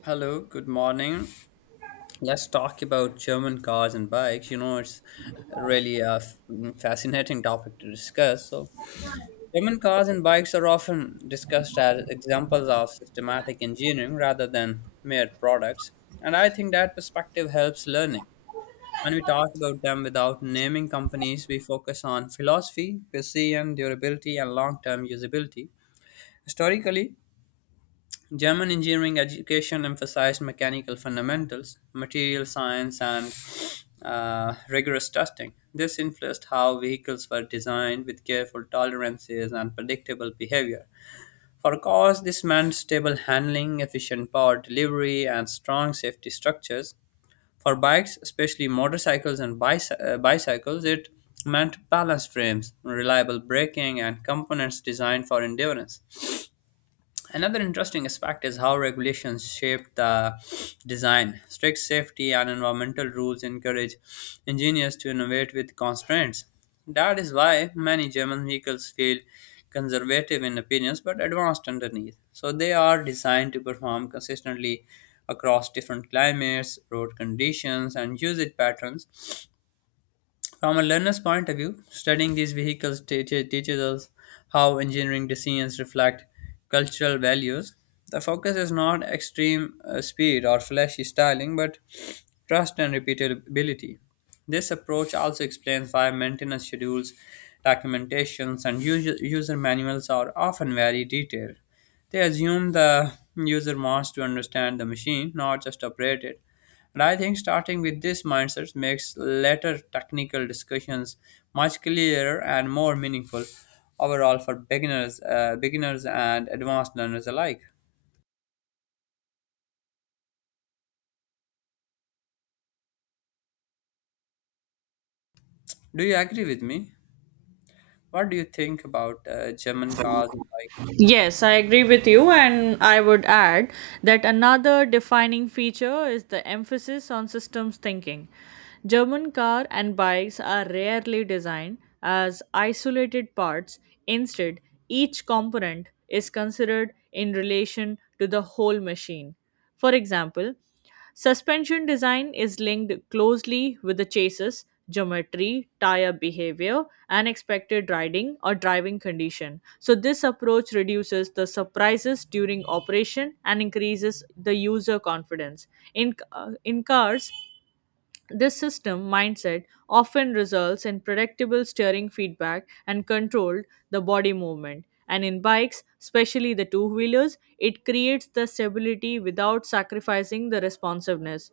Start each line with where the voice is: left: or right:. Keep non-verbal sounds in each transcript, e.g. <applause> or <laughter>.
left: Hello, good morning. Let's talk about German cars and bikes. You know, it's really a fascinating topic to discuss. So, German cars and bikes are often discussed as examples of systematic engineering rather than mere products. And I think that perspective helps learning. When we talk about them without naming companies, we focus on philosophy, precision, durability, and long term usability. Historically, German engineering education emphasized mechanical fundamentals, material science, and rigorous testing. This influenced how vehicles were designed with careful tolerances and predictable behavior. For cars, this meant stable handling, efficient power delivery, and strong safety structures. For bikes, especially motorcycles and bicycles, it meant balanced frames, reliable braking, and components designed for endurance. Another interesting aspect is how regulations shape the design. Strict safety and environmental rules encourage engineers to innovate with constraints. That is why many German vehicles feel conservative in appearance but advanced underneath. So they are designed to perform consistently across different climates, road conditions, and usage patterns. From a learner's point of view, studying these vehicles teaches us how engineering decisions reflect cultural values. The focus is not extreme speed or flashy styling, but trust and repeatability. This approach also explains why maintenance schedules, documentations, and user manuals are often very detailed. They assume the user wants to understand the machine, not just operate it. And I think starting with this mindset makes later technical discussions much clearer and more meaningful overall for beginners and advanced learners alike. Do you agree with me? What do you think about German cars and bikes?
right: Yes, I agree with you, and I would add that another defining feature is the emphasis on systems thinking. German car and bikes are rarely designed as isolated parts. Instead, each component is considered in relation to the whole machine. For example, suspension design is linked closely with the chasis, geometry, tire behavior, and expected riding or driving condition. So this approach reduces the surprises during operation and increases the user confidence. In cars, this system mindset often results in predictable steering feedback and controlled the body movement. And in bikes, especially the two wheelers, it creates the stability without sacrificing the responsiveness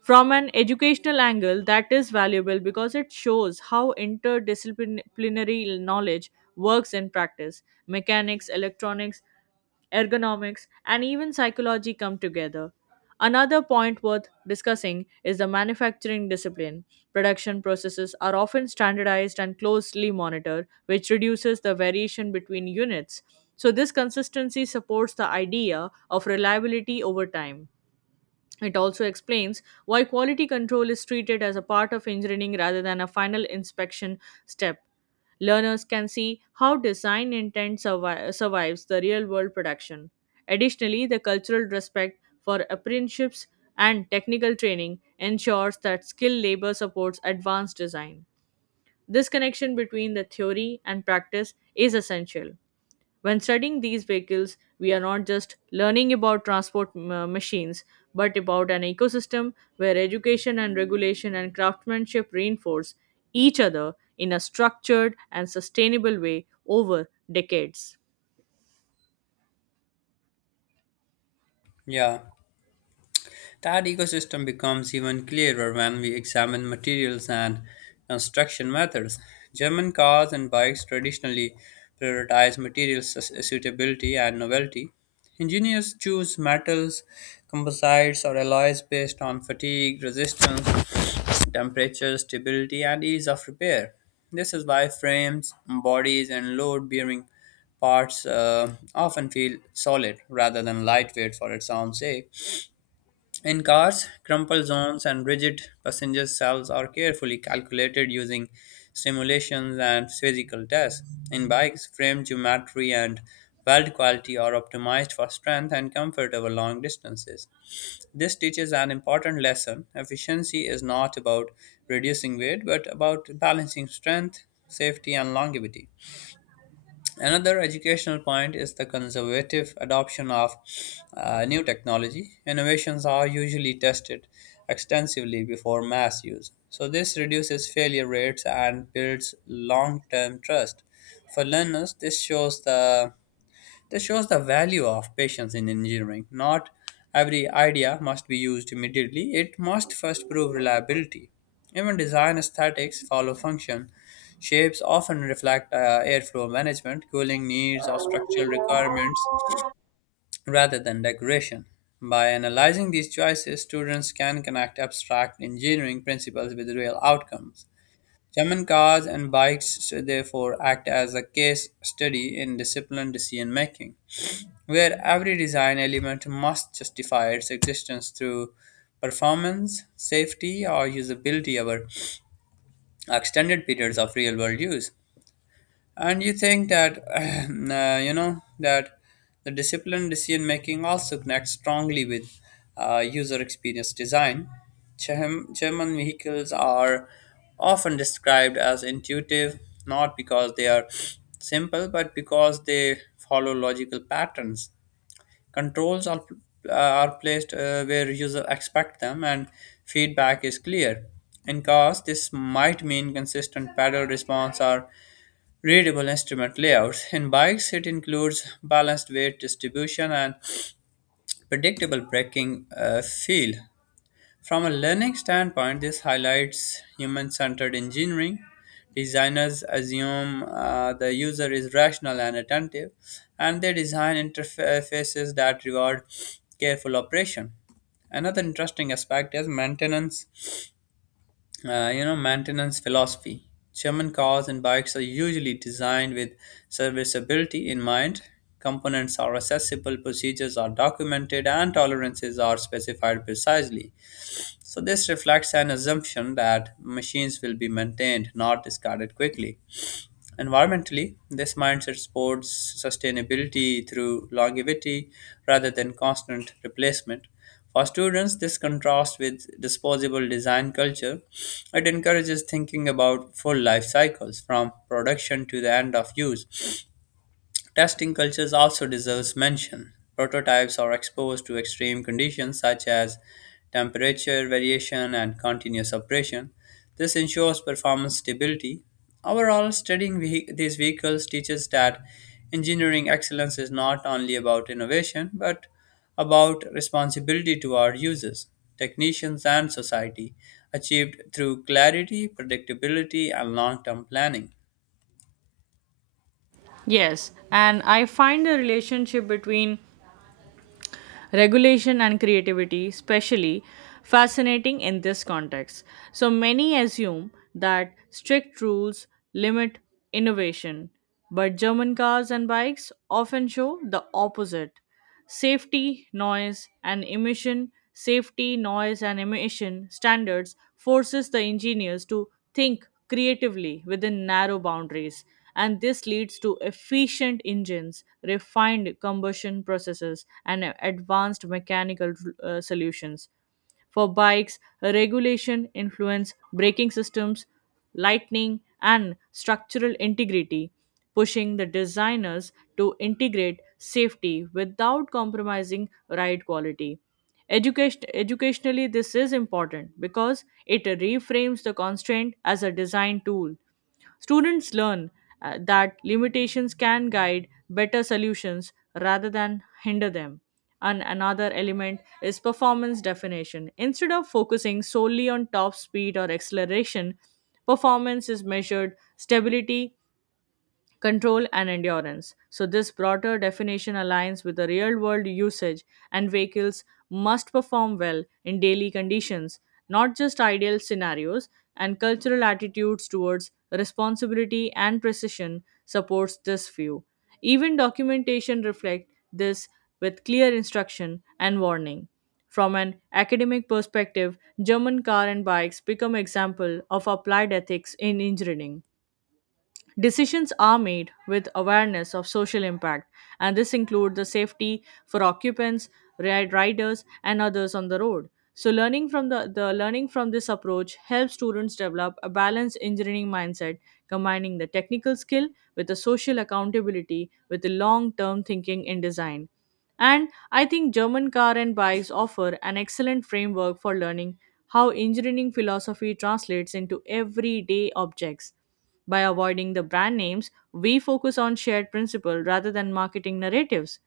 right: from an educational angle that is valuable because it shows how interdisciplinary knowledge works in practice: mechanics, electronics, ergonomics, and even psychology come together. Another point worth discussing is the manufacturing discipline. Production processes are often standardized and closely monitored, which reduces the variation between units. So this consistency supports the idea of reliability over time. It also explains why quality control is treated as a part of engineering rather than a final inspection step. Learners can see how design intent survives the real world production. Additionally, the cultural respect for apprenticeships and technical training ensures that skilled labor supports advanced design. This connection between the theory and practice is essential. When studying these vehicles, we are not just learning about transport machines, but about an ecosystem where education and regulation and craftsmanship reinforce each other in a structured and sustainable way over decades.
left: Yeah. That ecosystem becomes even clearer when we examine materials and construction methods. German cars and bikes traditionally prioritize material suitability and novelty. Engineers choose metals, composites, or alloys based on fatigue, resistance, temperature, stability, and ease of repair. This is why frames, bodies, and load bearing parts often feel solid rather than lightweight for its own sake. In cars, crumple zones and rigid passenger cells are carefully calculated using simulations and physical tests. In bikes, frame geometry and weld quality are optimized for strength and comfort over long distances. This teaches an important lesson. Efficiency is not about reducing weight, but about balancing strength, safety, and longevity. Another educational point is the conservative adoption of new technology. Innovations are usually tested extensively before mass use. So, this reduces failure rates and builds long term trust. For learners, this shows the value of patience in engineering. Not every idea must be used immediately, it must first prove reliability. Even design aesthetics follow function. Shapes often reflect airflow management, cooling needs, or structural requirements rather than decoration. By analyzing these choices, students can connect abstract engineering principles with real outcomes. German cars and bikes therefore act as a case study in disciplined decision making, where every design element must justify its existence through performance, safety, or usability over extended periods of real world use. And you think that, <clears throat> that the disciplined decision making also connects strongly with user experience design. German vehicles are often described as intuitive, not because they are <sniffs> simple, but because they follow logical patterns. Controls are placed where users expect them, and feedback is clear. In cars, this might mean consistent pedal response or readable instrument layouts. In bikes, it includes balanced weight distribution and predictable braking feel. From a learning standpoint, this highlights human centered engineering. Designers assume the user is rational and attentive, and they design interfaces that reward careful operation. Another interesting aspect is maintenance maintenance philosophy. German cars and bikes are usually designed with serviceability in mind. Components are accessible, procedures are documented, and tolerances are specified precisely. So this reflects an assumption that machines will be maintained, not discarded quickly. Environmentally, this mindset supports sustainability through longevity rather than constant replacement. For students, this contrasts with disposable design culture. It encourages thinking about full life cycles from production to the end of use. Testing cultures also deserves mention. Prototypes are exposed to extreme conditions such as temperature variation and continuous operation. This ensures performance stability. Overall, studying these vehicles teaches that engineering excellence is not only about innovation but about responsibility to our users, technicians, and society, achieved through clarity, predictability, and long term planning.
right: Yes, and I find the relationship between regulation and creativity especially fascinating in this context. So many assume that strict rules limit innovation, but German cars and bikes often show the opposite. Safety, noise, and emission, safety, noise, and emission standards forces the engineers to think creatively within narrow boundaries, and this leads to efficient engines, refined combustion processes, and advanced mechanical solutions. For bikes, regulation influence braking systems, lightning, and structural integrity, pushing the designers to integrate safety without compromising ride quality. Education, educationally, this is important because it reframes the constraint as a design tool. Students learn that limitations can guide better solutions rather than hinder them. And another element is performance definition. Instead of focusing solely on top speed or acceleration, performance is measured stability control, and endurance. So this broader definition aligns with the real world usage, and vehicles must perform well in daily conditions, not just ideal scenarios, and cultural attitudes towards responsibility and precision supports this view. Even documentation reflects this with clear instruction and warning. From an academic perspective, German car and bikes become example of applied ethics in engineering. Decisions are made with awareness of social impact, and this includes the safety for occupants, riders, and others on the road. So, the learning from this approach helps students develop a balanced engineering mindset, combining the technical skill with the social accountability with the long-term thinking in design. And I think German car and bikes offer an excellent framework for learning how engineering philosophy translates into everyday objects. By avoiding the brand names, we focus on shared principle rather than marketing narratives.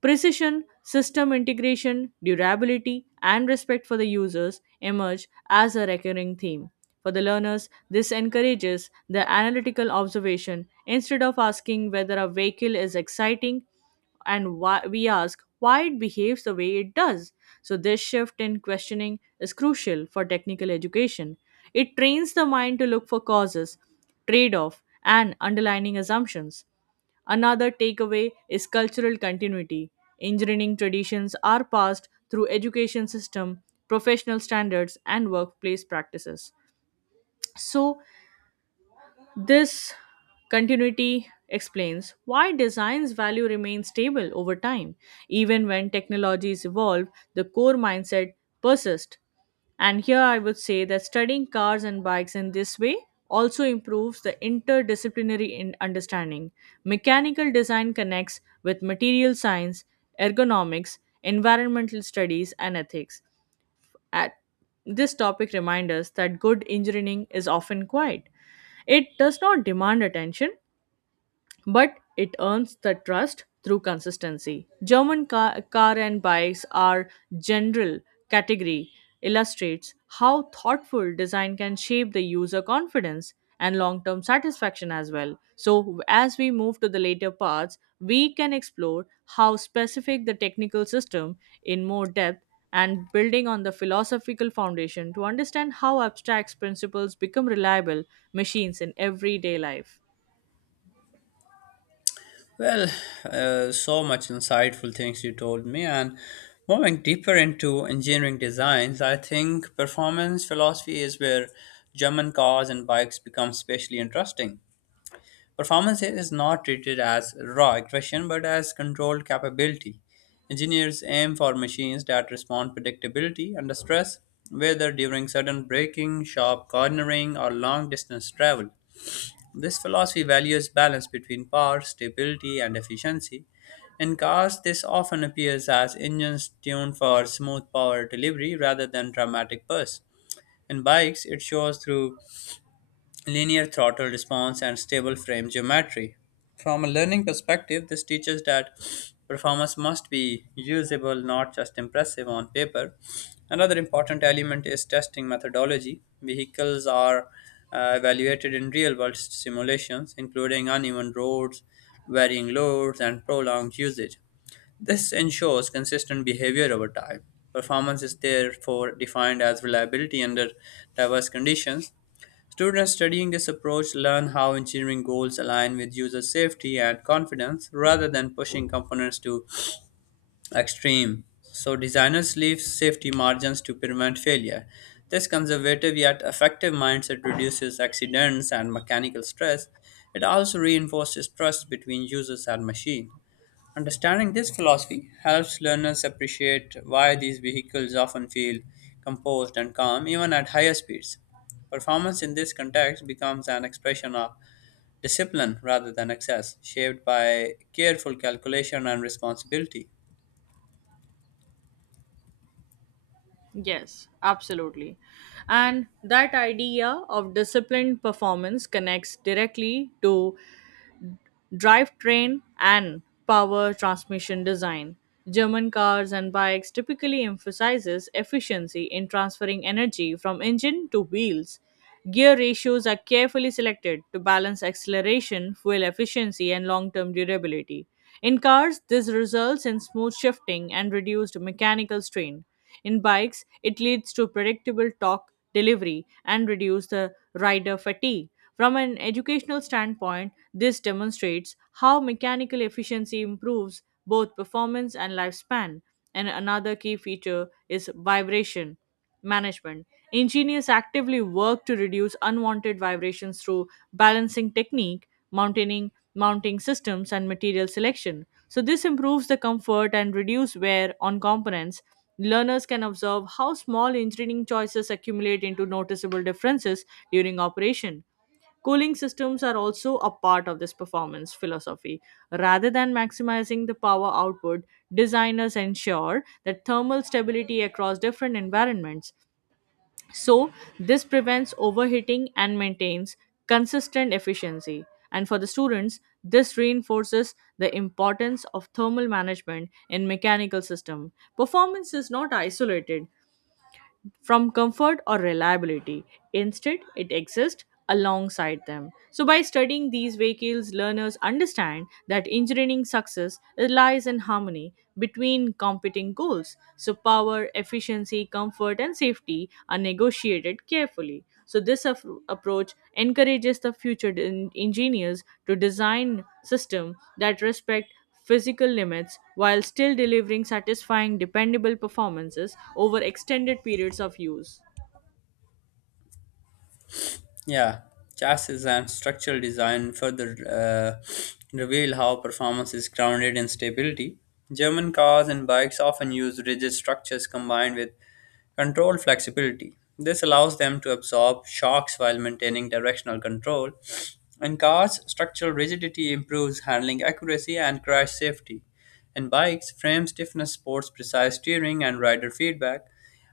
right: Precision, system integration, durability, and respect for the users emerge as a recurring theme. For the learners, this encourages the analytical observation. Instead of asking whether a vehicle is exciting, and why, we ask why it behaves the way it does. So this shift in questioning is crucial for technical education. It trains the mind to look for causes, trade-off, and underlying assumptions. Another takeaway is cultural continuity. Engineering traditions are passed through education system, professional standards, and workplace practices. So this continuity explains why design's value remains stable over time. Even when technologies evolve, the core mindset persists. And here I would say that studying cars and bikes in this way also improves the interdisciplinary in understanding. Mechanical design connects with material science, ergonomics, environmental studies, and ethics. At this topic reminds us that good engineering is often quiet. It does not demand attention, but it earns the trust through consistency. German car, and bikes are general category illustrates how thoughtful design can shape the user confidence and long-term satisfaction as well. So as we move to the later parts, we can explore how specific the technical system in more depth and building on the philosophical foundation to understand how abstract principles become reliable machines in everyday life.
left: Well, so much insightful things you told me, and moving deeper into engineering designs, I think performance philosophy is where German cars and bikes become especially interesting. Performance here is not treated as raw aggression but as controlled capability. Engineers aim for machines that respond predictability under stress, whether during sudden braking, sharp cornering, or long distance travel. This philosophy values balance between power, stability, and efficiency. In cars, this often appears as engines tuned for smooth power delivery rather than dramatic bursts. In bikes, it shows through linear throttle response, and stable frame geometry. From a learning perspective, this teaches that performance must be usable, not just impressive on paper. Another important element is testing methodology. Vehicles are evaluated in real world simulations, including uneven roads, varying loads, and prolonged usage. This ensures consistent behavior over time. Performance is therefore defined as reliability under diverse conditions. Students studying this approach learn how engineering goals align with user safety and confidence rather than pushing components to extreme. So designers leave safety margins to prevent failure. This conservative yet effective mindset reduces accidents and mechanical stress. It also reinforces trust between users and machine. Understanding this philosophy helps learners appreciate why these vehicles often feel composed and calm even at higher speeds. Performance in this context becomes an expression of discipline rather than excess, shaped by careful calculation and responsibility.
right: Yes, absolutely. And that idea of disciplined performance connects directly to drivetrain and power transmission design. German cars and bikes typically emphasizes efficiency in transferring energy from engine to wheels. Gear ratios are carefully selected to balance acceleration, fuel efficiency, and long-term durability. In cars, this results in smooth shifting and reduced mechanical strain. In bikes, it leads to predictable torque delivery and reduce the rider fatigue. From an educational standpoint, this demonstrates how mechanical efficiency improves both performance and lifespan. And another key feature is vibration management. Engineers actively work to reduce unwanted vibrations through balancing technique, mounting systems, and material selection. So this improves the comfort and reduce wear on components. Learners can observe how small engineering choices accumulate into noticeable differences during operation. Cooling systems are also a part of this performance philosophy. Rather than maximizing the power output, designers ensure that thermal stability across different environments. So this prevents overheating and maintains consistent efficiency. And for the students, this reinforces the importance of thermal management in mechanical system. Performance is not isolated from comfort or reliability. Instead, it exists alongside them. So by studying these vehicles, learners understand that engineering success lies in harmony between competing goals. So power, efficiency, comfort, and safety are negotiated carefully. So this approach encourages the future engineers to design systems that respect physical limits while still delivering satisfying, dependable performances over extended periods of use.
left: Yeah, chassis and structural design further uh, reveal how performance is grounded in stability. German cars and bikes often use rigid structures combined with control flexibility. This allows them to absorb shocks while maintaining directional control. In cars, structural rigidity improves handling accuracy and crash safety. In bikes, frame stiffness supports precise steering and rider feedback.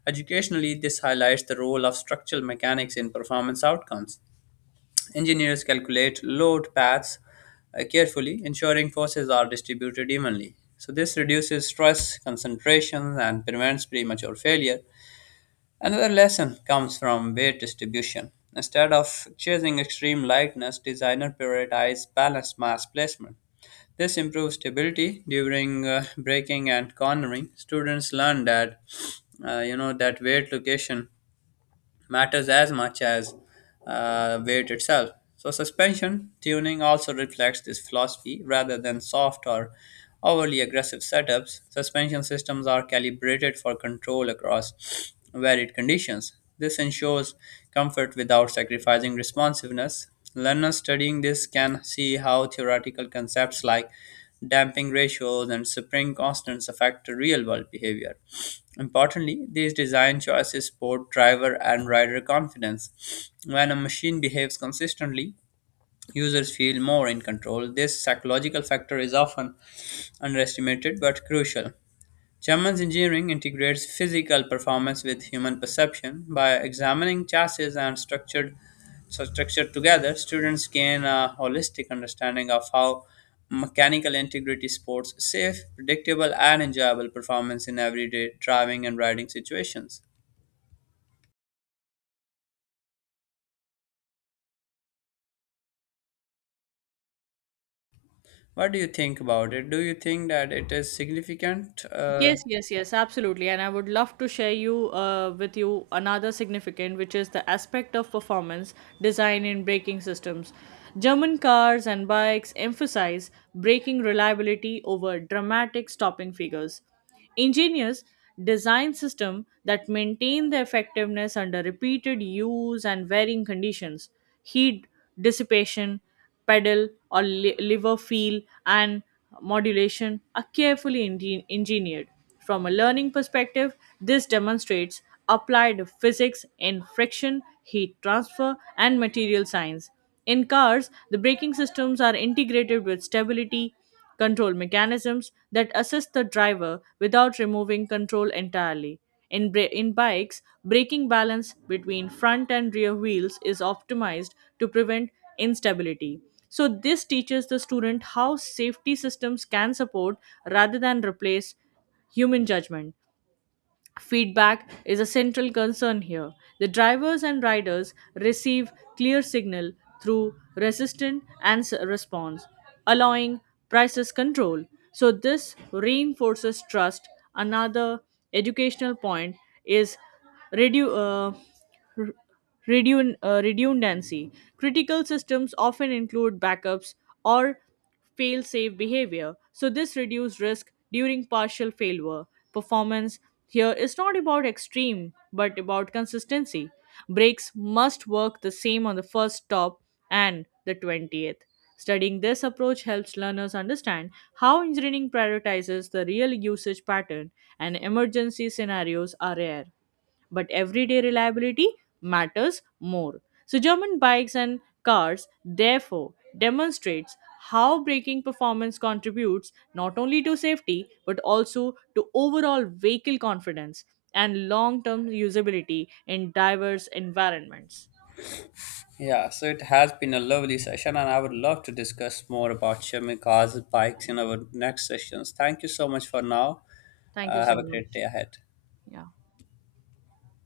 left: Educationally, this highlights the role of structural mechanics in performance outcomes. Engineers calculate load paths carefully, ensuring forces are distributed evenly. So, this reduces stress, concentration, and prevents premature failure. Another lesson comes from weight distribution. Instead of chasing extreme lightness, designers prioritize balanced mass placement. This improves stability during braking and cornering. Students learn that that weight location matters as much as weight itself. So, suspension tuning also reflects this philosophy rather than soft or overly aggressive setups. Suspension systems are calibrated for control across varied conditions. This ensures comfort without sacrificing responsiveness. Learners studying this can see how theoretical concepts like damping ratios and spring constants affect real world behavior. Importantly, these design choices support driver and rider confidence. When a machine behaves consistently, users feel more in control. This psychological factor is often underestimated but crucial. Schumann's engineering integrates physical performance with human perception. By examining chassis and structured, so structure together, students gain a holistic understanding of how mechanical integrity supports safe, predictable, and enjoyable performance in everyday driving and riding situations. What do you think about it? Do you think that it is significant?
right: Yes, yes, yes, absolutely. And I would love to share you with you another significant, which is the aspect of performance design in braking systems. German cars and bikes emphasize braking reliability over dramatic stopping figures. Engineers design systems that maintain their effectiveness under repeated use and varying conditions. Heat dissipation, pedal or liver feel, and modulation are carefully engineered. From a learning perspective, this demonstrates applied physics in friction, heat transfer, and material science. In cars, the braking systems are integrated with stability, control mechanisms that assist the driver without removing control entirely. In bikes, braking balance between front and rear wheels is optimized to prevent instability. So this teaches the student how safety systems can support rather than replace human judgment. Feedback is a central concern here. The drivers and riders receive clear signal through resistant and response, allowing prices control. So this reinforces trust. Another educational point is redu- uh, redundancy. Critical systems often include backups or fail safe behavior, so this reduces risk during partial failure. Performance here is not about extreme but about consistency. Brakes must work the same on the first stop and the 20th. Studying this approach helps learners understand how engineering prioritizes the real usage pattern, and emergency scenarios are rare, but everyday reliability matters more. So German bikes and cars therefore demonstrates how braking performance contributes not only to safety but also to overall vehicle confidence and long-term usability in diverse environments.
left: Yeah, so it has been a lovely session, and I would love to discuss more about Shami cars and bikes in our next sessions. Thank you so much for now.
right: Thank you
left: Have
right: so
left: a great
right: much.
left: day ahead.
right: Yeah.